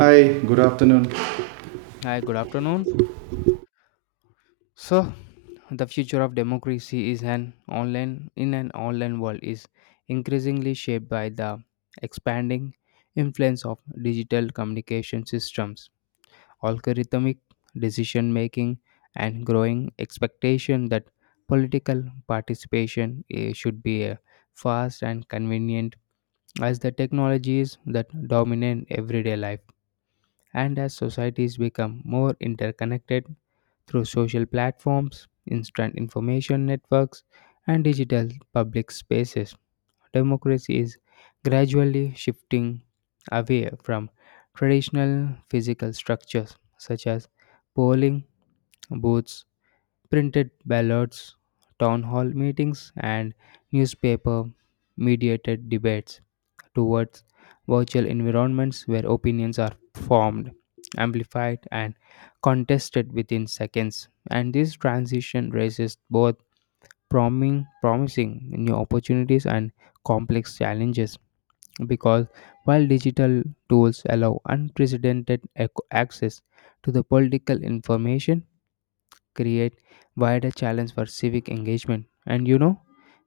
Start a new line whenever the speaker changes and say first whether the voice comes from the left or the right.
right: Hi, good afternoon.
left: Hi, good afternoon. So, the future of democracy is an online in an online world is increasingly shaped by the expanding influence of digital communication systems, algorithmic decision making, and growing expectation that political participation should be fast and convenient as the technologies that dominate everyday life. And as societies become more interconnected through social platforms, instant information networks, and digital public spaces, democracy is gradually shifting away from traditional physical structures such as polling booths, printed ballots, town hall meetings, and newspaper mediated debates towards virtual environments where opinions are formed, amplified, and contested within seconds. And this transition raises both promising new opportunities and complex challenges because while digital tools allow unprecedented access to the political information, create wider challenge for civic engagement, and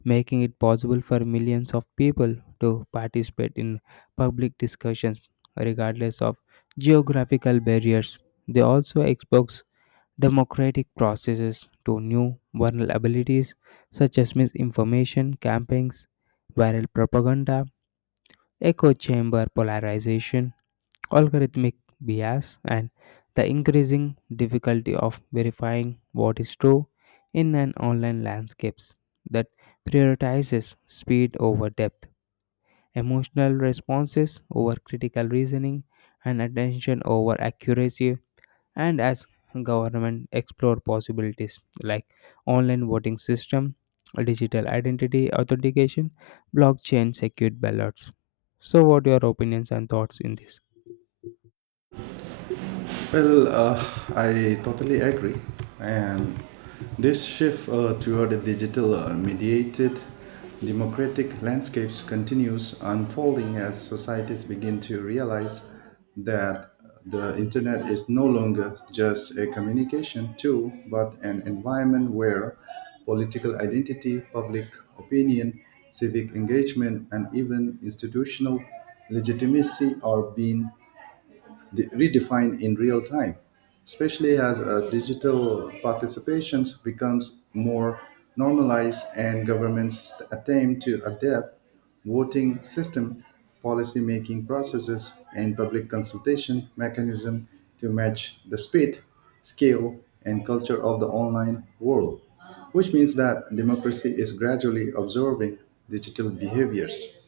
left: making it possible for millions of people to participate in public discussions regardless of geographical barriers. They also expose democratic processes to new vulnerabilities such as misinformation campaigns, viral propaganda, echo chamber polarization, algorithmic bias, and the increasing difficulty of verifying what is true in an online landscape that prioritizes speed over depth, emotional responses over critical reasoning, and attention over accuracy. And as government explore possibilities like online voting system, digital identity authentication, blockchain secured ballots, so what your opinions and thoughts in this?
right: Well, uh, I totally agree. And this shift toward a digital mediated democratic landscapes continues unfolding as societies begin to realize that the internet is no longer just a communication tool but an environment where political identity, public opinion, civic engagement, and even institutional legitimacy are being redefined in real time, especially as digital participations becomes more normalized and governments attempt to adapt voting system, policy making processes, and public consultation mechanism to match the speed, scale, and culture of the online world, which means that democracy is gradually absorbing digital behaviors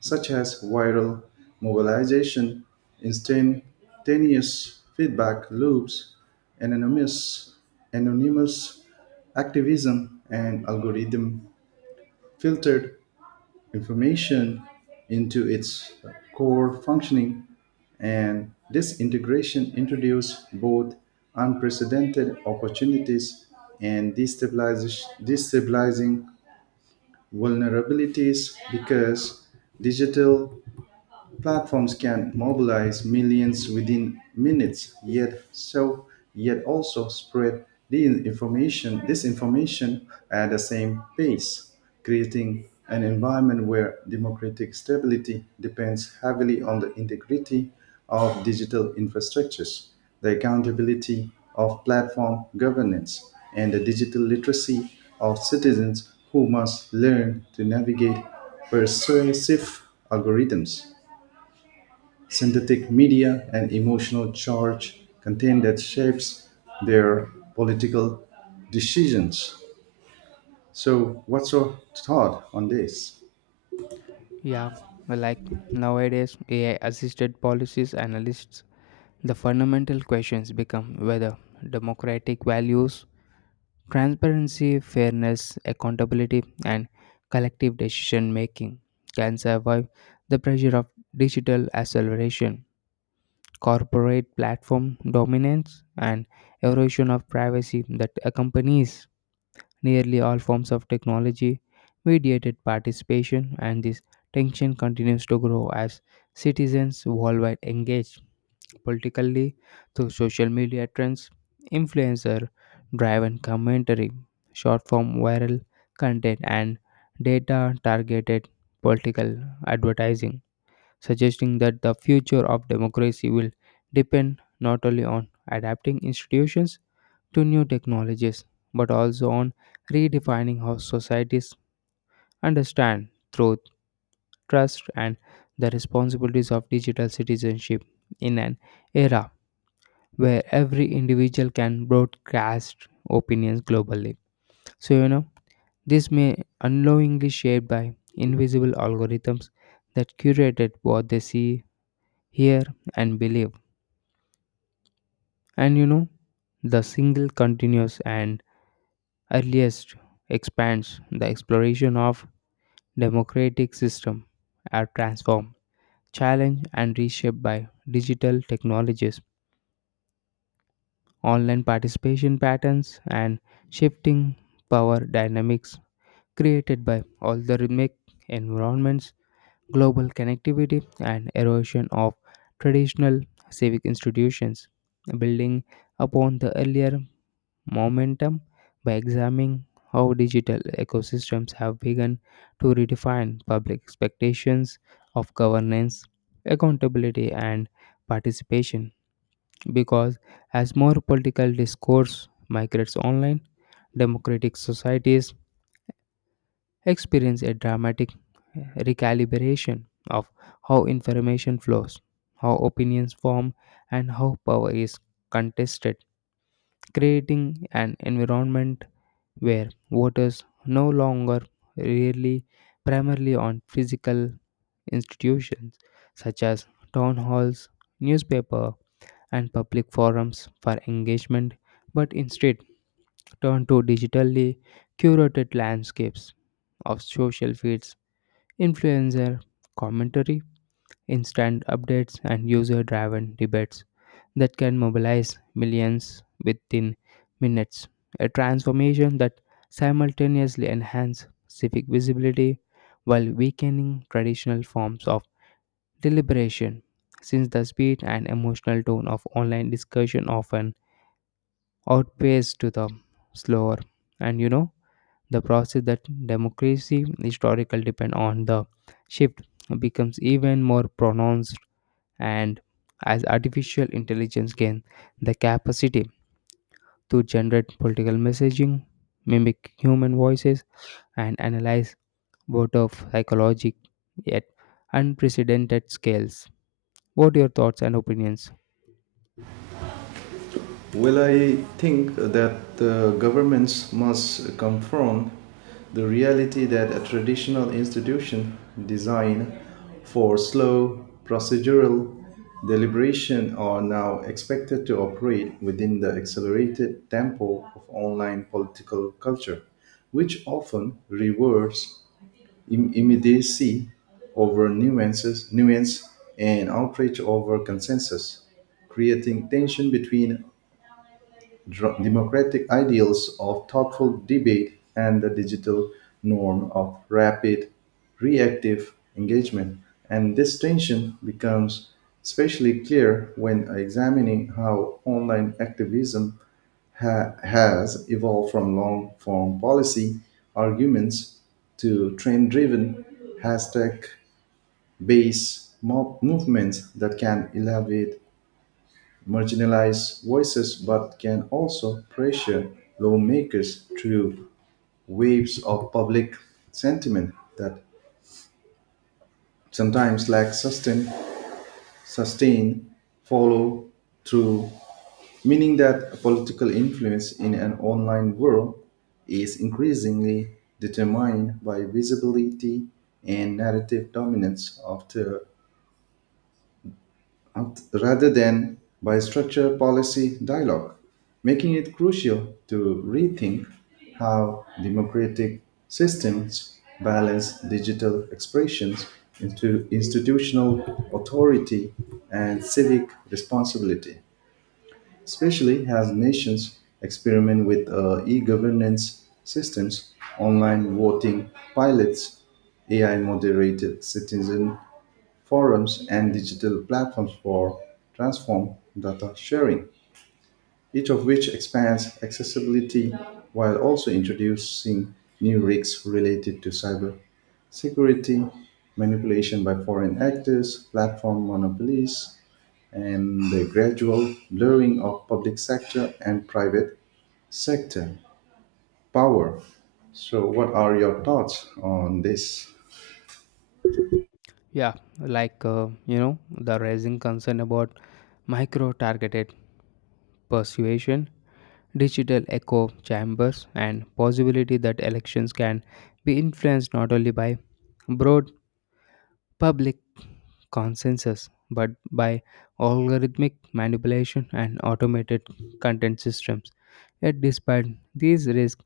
right: such as viral mobilization, instantaneous feedback loops, anonymous, anonymous activism, and algorithm filtered information into its core functioning. And this integration introduced both unprecedented opportunities and destabilizing vulnerabilities because digital platforms can mobilize millions within minutes, yet also spread the information disinformation at the same pace, creating an environment where democratic stability depends heavily on the integrity of digital infrastructures, the accountability of platform governance, and the digital literacy of citizens who must learn to navigate persuasive algorithms synthetic media, and emotional charge content that shapes their political decisions. So, what's your thought on this?
left: Yeah, well, like nowadays, AI assisted policies analysts, the fundamental questions become whether democratic values, transparency, fairness, accountability, and collective decision making can survive the pressure of digital acceleration, corporate platform dominance, and erosion of privacy that accompanies nearly all forms of technology mediated participation. And this tension continues to grow as citizens worldwide engage politically through social media trends, influencer driven commentary, short form viral content, and data targeted political advertising, suggesting that the future of democracy will depend not only on adapting institutions to new technologies, but also on redefining how societies understand truth, trust, and the responsibilities of digital citizenship in an era where every individual can broadcast opinions globally. So, you know, this may unknowingly shaped by invisible algorithms that curated what they see, hear, and believe. And you know, the single continuous and earliest expands the exploration of democratic systems are transformed, challenged, and reshaped by digital technologies, online participation patterns, and shifting power dynamics created by algorithmic environments, global connectivity, and erosion of traditional civic institutions, building upon the earlier momentum by examining how digital ecosystems have begun to redefine public expectations of governance, accountability, and participation. Because as more political discourse migrates online, democratic societies experience a dramatic recalibration of how information flows, how opinions form, and how power is contested, creating an environment where voters no longer rely primarily on physical institutions such as town halls, newspaper, and public forums for engagement, but instead turn to digitally curated landscapes of social feeds, influencer commentary, instant updates, and user driven debates that can mobilize millions within minutes. A transformation that simultaneously enhances civic visibility while weakening traditional forms of deliberation, since the speed and emotional tone of online discussion often outpaces to the slower and the process that democracy historical depend on, the shift becomes even more pronounced, and as artificial intelligence gain the capacity to generate political messaging, mimic human voices, and analyze voter psychology at unprecedented scales. What are your thoughts and opinions?
right: Well, I think that the governments must confront the reality that a traditional institution designed for slow procedural deliberation are now expected to operate within the accelerated tempo of online political culture, which often rewards immediacy over nuance and outrage over consensus creating tension between democratic ideals of thoughtful debate and the digital norm of rapid reactive engagement. And this tension becomes especially clear when examining how online activism has evolved from long form policy arguments to trend driven hashtag based mob movements that can elevate marginalized voices but can also pressure lawmakers through waves of public sentiment that sometimes sustained follow through, meaning that political influence in an online world is increasingly determined by visibility and narrative dominance of the rather than by structured policy dialogue, making it crucial to rethink how democratic systems balance digital expressions into institutional authority and civic responsibility, especially as nations experiment with e-governance systems, online voting pilots, AI moderated citizen forums, and digital platforms for transform data sharing, each of which expands accessibility while also introducing new risks related to cyber security, manipulation by foreign actors, platform monopolies, and the gradual blurring of public sector and private sector power. So, what are your thoughts on this?
left: Yeah, like you know, the raising concern about micro targeted persuasion, digital echo chambers, and possibility that elections can be influenced not only by broad public consensus, but by algorithmic manipulation and automated content systems. Yet, despite these risks,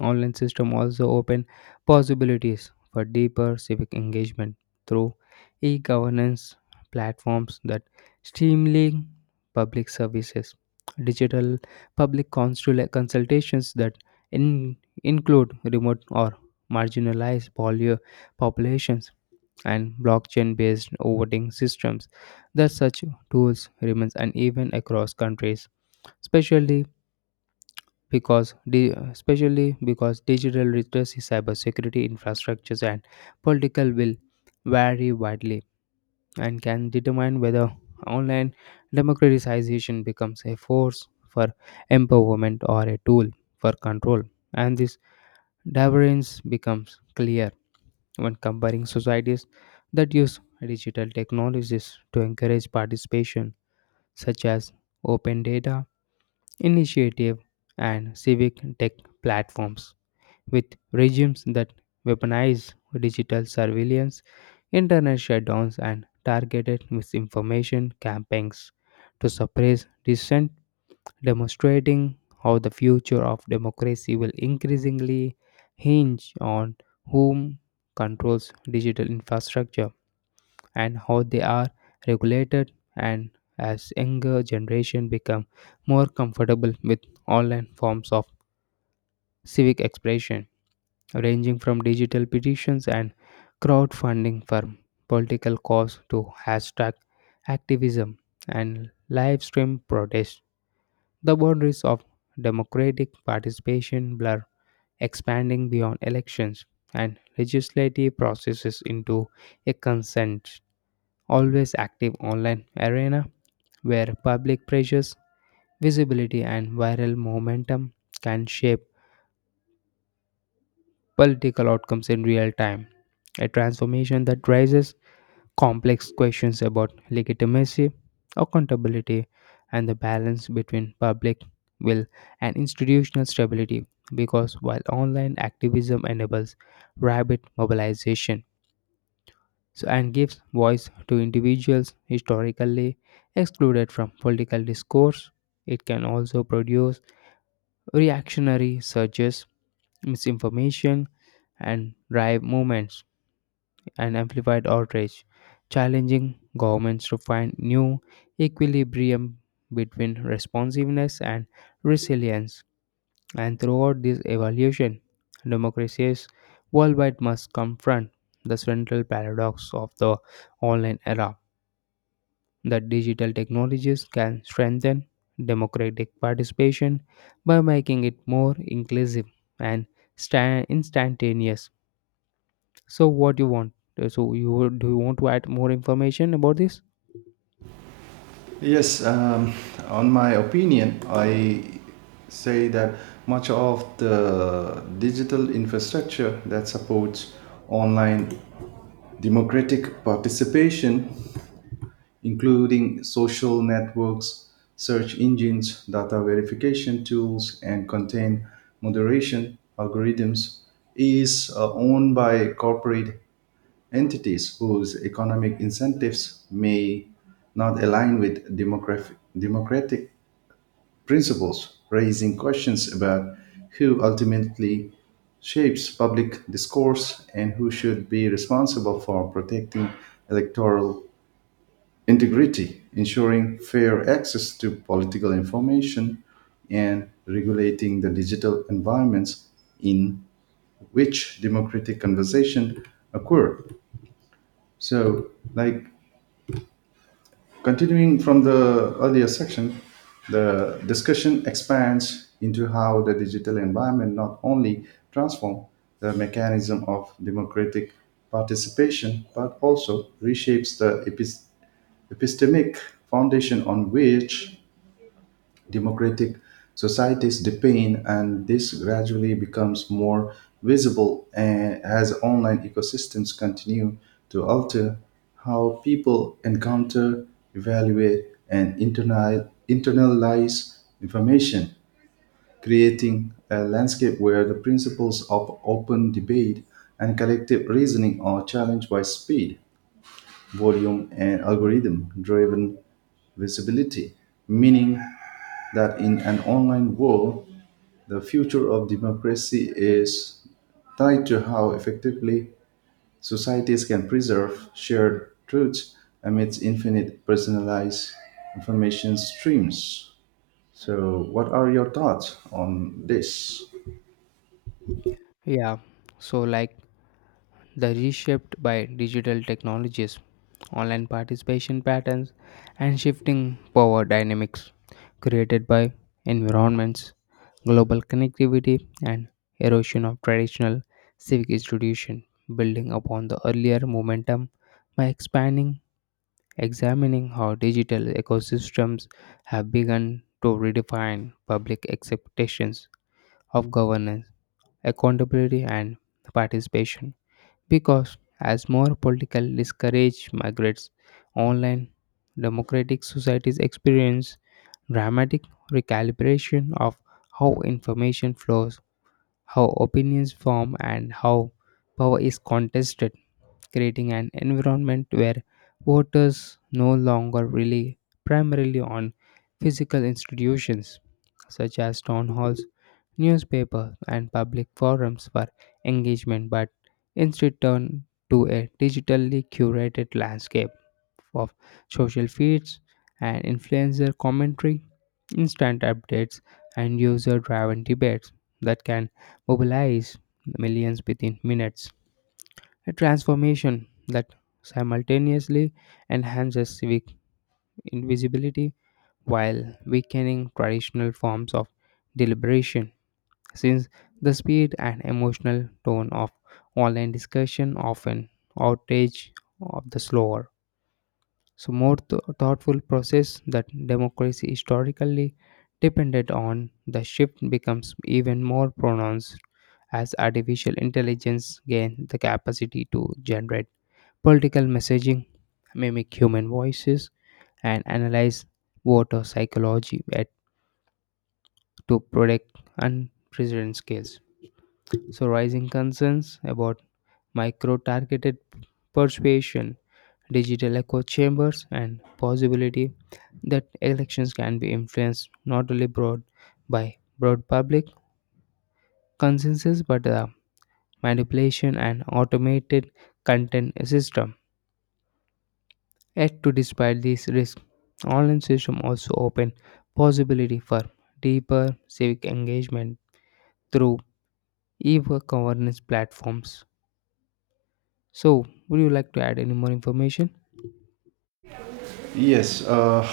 left: online systems also open possibilities for deeper civic engagement through e-governance platforms that streamline public services, digital consultations that in- include remote or marginalized polio populations, and blockchain-based voting systems, that such tools remains uneven across countries, especially especially because digital literacy, cybersecurity infrastructures, and political will vary widely and can determine whether online democratization becomes a force for empowerment or a tool for control. And this divergence becomes clear when comparing societies that use digital technologies to encourage participation, such as open data initiative and civic tech platforms, with regimes that weaponize digital surveillance, internet shutdowns, and targeted misinformation campaigns to suppress dissent, demonstrating how the future of democracy will increasingly hinge on whom controls digital infrastructure and how they are regulated. And as younger generation become more comfortable with online forms of civic expression, ranging from digital petitions and crowdfunding for political cause to hashtag activism and live stream protests, the boundaries of democratic participation blur, expanding beyond elections and legislative processes into a consent, always active online arena where public pressures, visibility, and viral momentum can shape political outcomes in real time. A transformation that rises complex questions about legitimacy, accountability, and the balance between public will and institutional stability. Because while online activism enables rapid mobilization, so, and gives voice to individuals historically excluded from political discourse, it can also produce reactionary surges, misinformation, and drive movements and amplified outrage, challenging governments to find new equilibrium between responsiveness and resilience. And throughout this evolution, democracies worldwide must confront the central paradox of the online era that digital technologies can strengthen democratic participation by making it more inclusive and instantaneous. So what do you want? Do you want to add more information about this?
right: Yes, um, on my opinion, I say that much of the digital infrastructure that supports online democratic participation including social networks, search engines, data verification tools, and content moderation algorithms, is owned by corporate entities whose economic incentives may not align with democratic principles, raising questions about who ultimately shapes public discourse and who should be responsible for protecting electoral integrity, ensuring fair access to political information, and regulating the digital environments in which democratic conversation occur. So, like continuing from the earlier section, the discussion expands into how the digital environment not only transforms the mechanism of democratic participation but also reshapes the epistemic foundation on which democratic societies depend, and this gradually becomes more visible as online ecosystems continue to alter how people encounter, evaluate, and internalize information, creating a landscape where the principles of open debate and collective reasoning are challenged by speed, volume, and algorithm driven visibility, meaning that in an online world, the future of democracy is tied to how effectively societies can preserve shared truths amidst infinite personalized information streams. So, what are your thoughts on this?
left: Yeah. So like the reshaped by digital technologies, online participation patterns, and shifting power dynamics created by environments, global connectivity, and erosion of traditional civic institution, building upon the earlier momentum by expanding examining how digital ecosystems have begun to redefine public expectations of governance, accountability, and participation. Because as more political discourage migrates online, democratic societies experience dramatic recalibration of how information flows, how opinions form, and how power is contested, creating an environment where voters no longer rely primarily on physical institutions such as town halls, newspapers, and public forums for engagement, but instead turn to a digitally curated landscape of social feeds and influencer commentary, instant updates, and user driven debates that can mobilize millions within minutes. A transformation that simultaneously enhances civic invisibility while weakening traditional forms of deliberation, since the speed and emotional tone of online discussion often outrage of the slower. So, more thoughtful process that democracy historically depended on, the shift becomes even more pronounced as artificial intelligence gains the capacity to generate political messaging, mimic human voices, and analyze voter psychology at, to predict unprecedented scales. So, rising concerns about micro targeted persuasion, digital echo chambers, and possibility that elections can be influenced not only broad by broad public consensus but the manipulation and automated content system. Yet, to despite these risks, online systems also open possibility for deeper civic engagement through e-governance platforms. So, would you like to add any more information?
right: Yes, uh,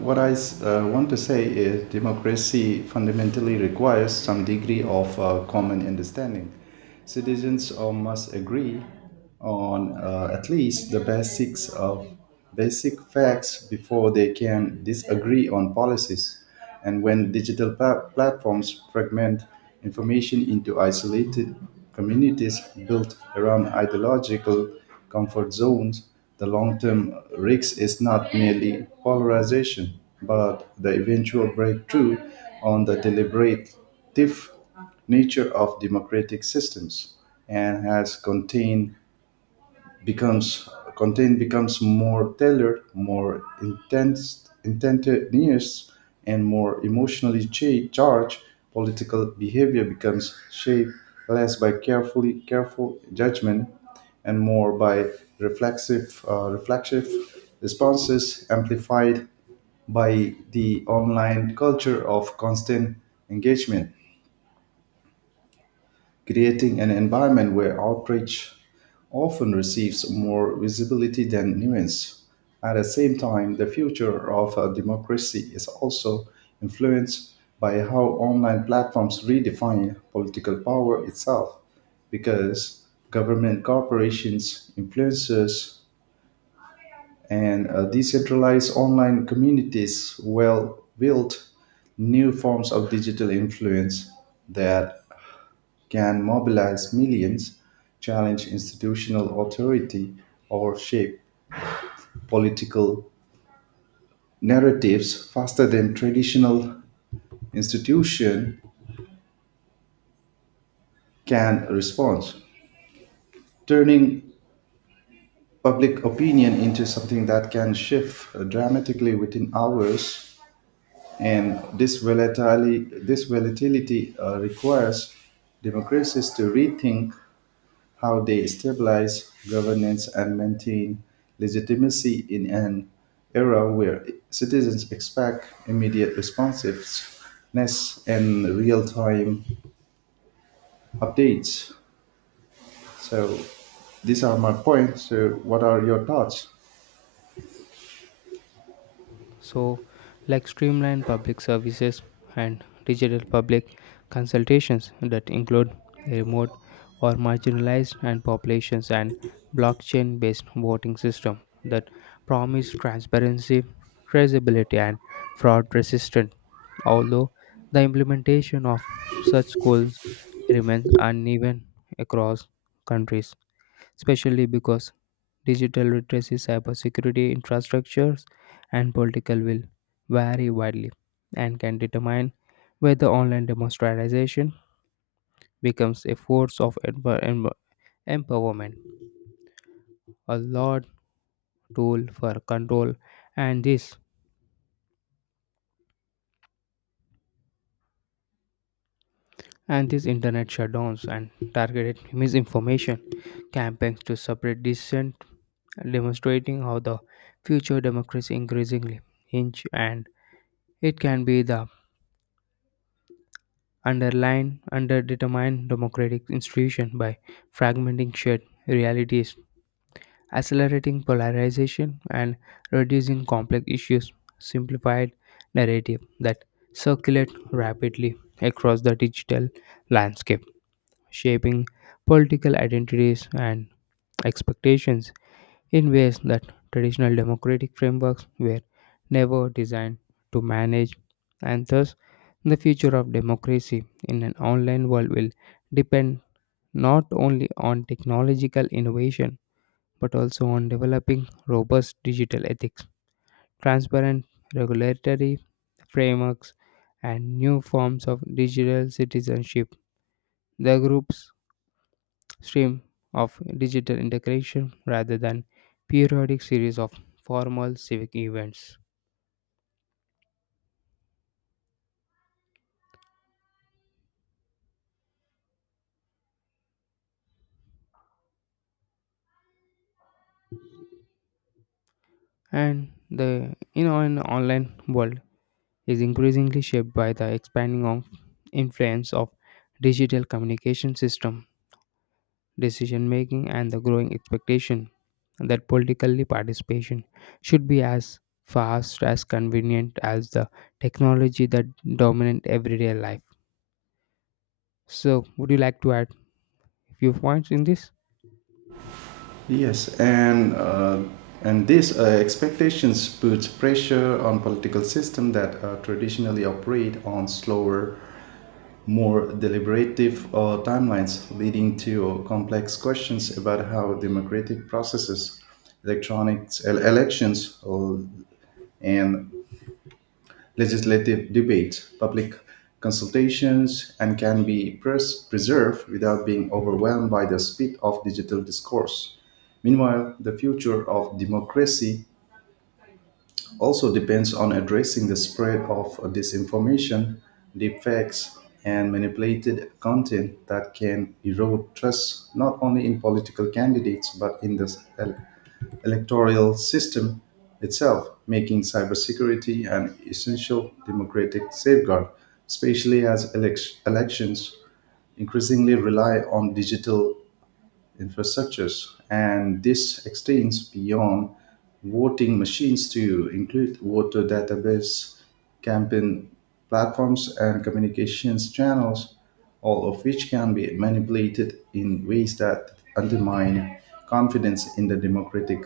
right: what I want to say is democracy fundamentally requires some degree of common understanding. Citizens must agree on at least the basics of basic facts before they can disagree on policies. And when digital platforms fragment information into isolated communities built around ideological comfort zones, the long term risk is not merely polarization, but the eventual breakthrough on the deliberative nature of democratic systems and has contained becomes content becomes more tailored, intense, and more emotionally charged. Political behavior becomes shaped less by carefully careful judgment and more by reflexive responses amplified by the online culture of constant engagement creating an environment where outreach often receives more visibility than nuance. At the same time, the future of a democracy is also influenced by how online platforms redefine political power itself, because government corporations, influencers, and decentralized online communities will build new forms of digital influence that can mobilize millions, challenge institutional authority, or shape political narratives faster than traditional institution can respond, turning public opinion into something that can shift dramatically within hours. And this volatility requires democracies to rethink how they stabilize governance and maintain legitimacy in an era where citizens expect immediate responsiveness and real-time updates. So these are my points. So what are your thoughts?
left: So, like streamlined public services and digital public consultations that include remote or marginalized and populations, and blockchain based voting system that promise transparency, traceability and fraud resistance. Although the implementation of such goals remains uneven across countries, especially because digital literacy, cybersecurity, infrastructures, and political will vary widely and can determine whether online democratization becomes a force of empowerment, a lot tool for control, and this and these internet shutdowns and targeted misinformation campaigns to separate dissent, demonstrating how the future democracy increasingly hinge, and it can be the underline underdetermine democratic institution by fragmenting shared realities, accelerating polarization and reducing complex issues, simplified narrative that circulate rapidly across the digital landscape, shaping political identities and expectations in ways that traditional democratic frameworks were never designed to manage. And thus the future of democracy in an online world will depend not only on technological innovation but also on developing robust digital ethics, transparent regulatory frameworks, and new forms of digital citizenship. The groups stream of digital integration rather than periodic series of formal civic events. And the in an online world is increasingly shaped by the expanding of influence of digital communication system, decision making, and the growing expectation that politically participation should be as fast as convenient as the technology that dominate everyday life. So, would you like to add a few points in this?
right: Yes, and uh, and these expectations put pressure on political system that traditionally operate on slower more deliberative timelines, leading to complex questions about how democratic processes, elections, and legislative debate, public consultations, and can be preserved without being overwhelmed by the speed of digital discourse. Meanwhile, the future of democracy also depends on addressing the spread of disinformation, deepfakes, and manipulated content that can erode trust not only in political candidates but in the ele- electoral system itself, making cybersecurity an essential democratic safeguard, especially as elections increasingly rely on digital infrastructures. And this extends beyond voting machines to include voter database, campaign platforms, and communications channels, all of which can be manipulated in ways that undermine confidence in the democratic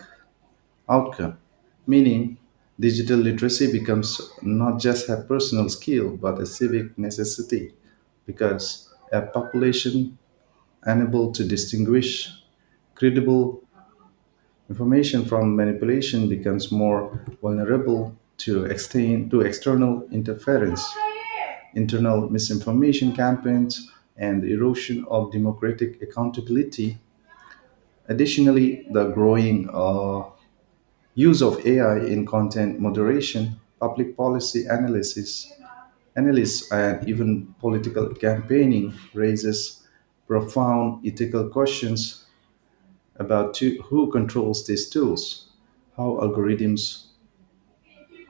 right: outcome. Meaning, digital literacy becomes not just a personal skill but a civic necessity because a population unable to distinguish credible information from manipulation becomes more vulnerable to external interference, internal misinformation campaigns, and the erosion of democratic accountability. Additionally, the growing use of AI in content moderation, public policy analysts, and even political campaigning raises profound ethical questions about who controls these tools, how algorithms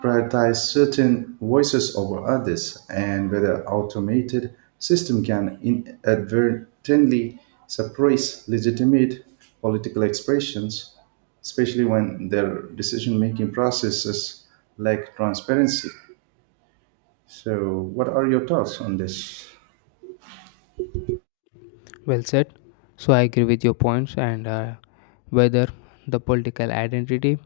right: prioritize certain voices over others, and whether automated system can inadvertently suppress legitimate political expressions, especially when their decision-making processes lack transparency. So, what are your thoughts on this?
left: Well said. So I agree with your points, and whether the political identity,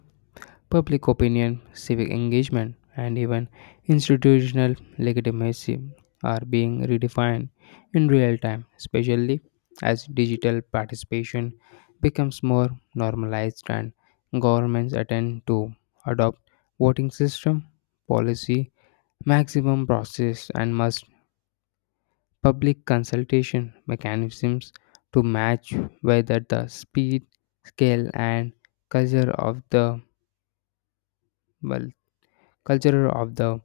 left: public opinion, civic engagement, and even institutional legitimacy are being redefined in real time, especially as digital participation becomes more normalized and governments attend to adopt voting system, policy maximum process, and must public consultation mechanisms to match whether the speed, scale, and culture of the well, culture of the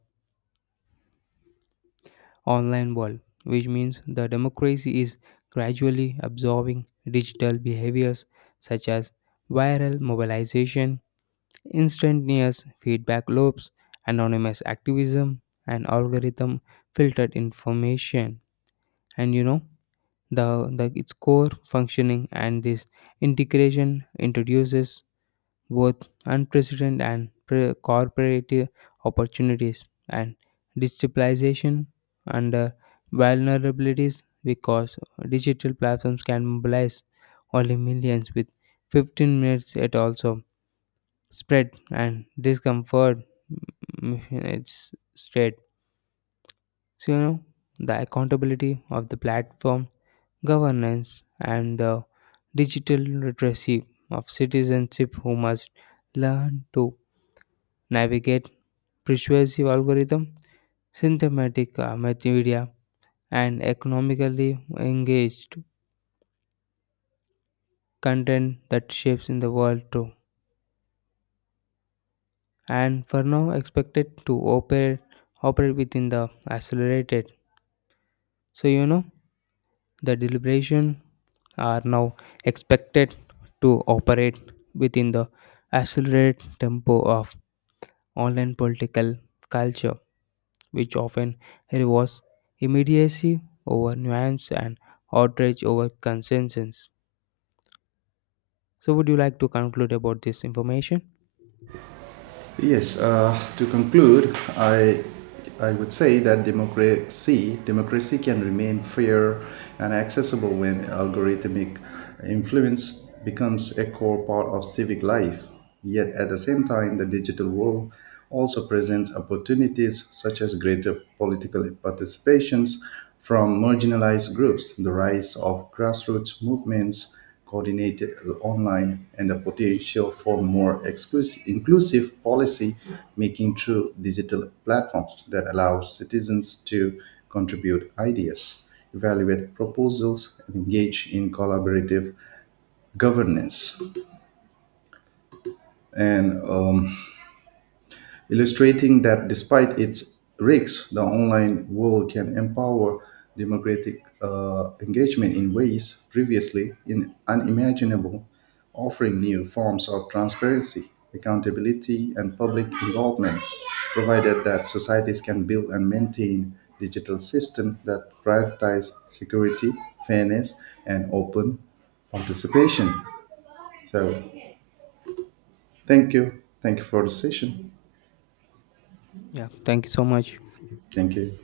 left: online world, which means the democracy is gradually absorbing digital behaviors such as viral mobilization, instantaneous feedback loops, anonymous activism, and algorithm filtered information. And you know, the its core functioning, and this integration introduces both corporate opportunities and digitalization and vulnerabilities, because digital platforms can mobilize only millions with 15 minutes, it also spread and discomfort mm, mm, it's state. So you know the accountability of the platform governance, and the digital literacy of citizenship who must learn to navigate persuasive algorithm, synthetic media, and economically engaged content that shapes in the world too. And for now, expected to operate operate within the accelerated. So you know the deliberation are now expected to operate within the accelerated tempo of online political culture, which often rewards immediacy over nuance and outrage over consensus. So, would you like to conclude about this information?
right: Yes, to conclude, I would say that democracy can remain fair and accessible when algorithmic influence becomes a core part of civic life. Yet at the same time, the digital world also presents opportunities such as greater political participations from marginalized groups, the rise of grassroots movements, coordinated online, and the potential for more inclusive policy making through digital platforms that allow citizens to contribute ideas, evaluate proposals, and engage in collaborative governance. And illustrating that despite its risks, the online world can empower democratic engagement in ways previously in unimaginable, offering new forms of transparency, accountability, and public involvement, provided that societies can build and maintain digital systems that prioritize security, fairness, and open participation. So, thank you. Thank you for the session.
left: Yeah, thank you so much.
right: Thank you.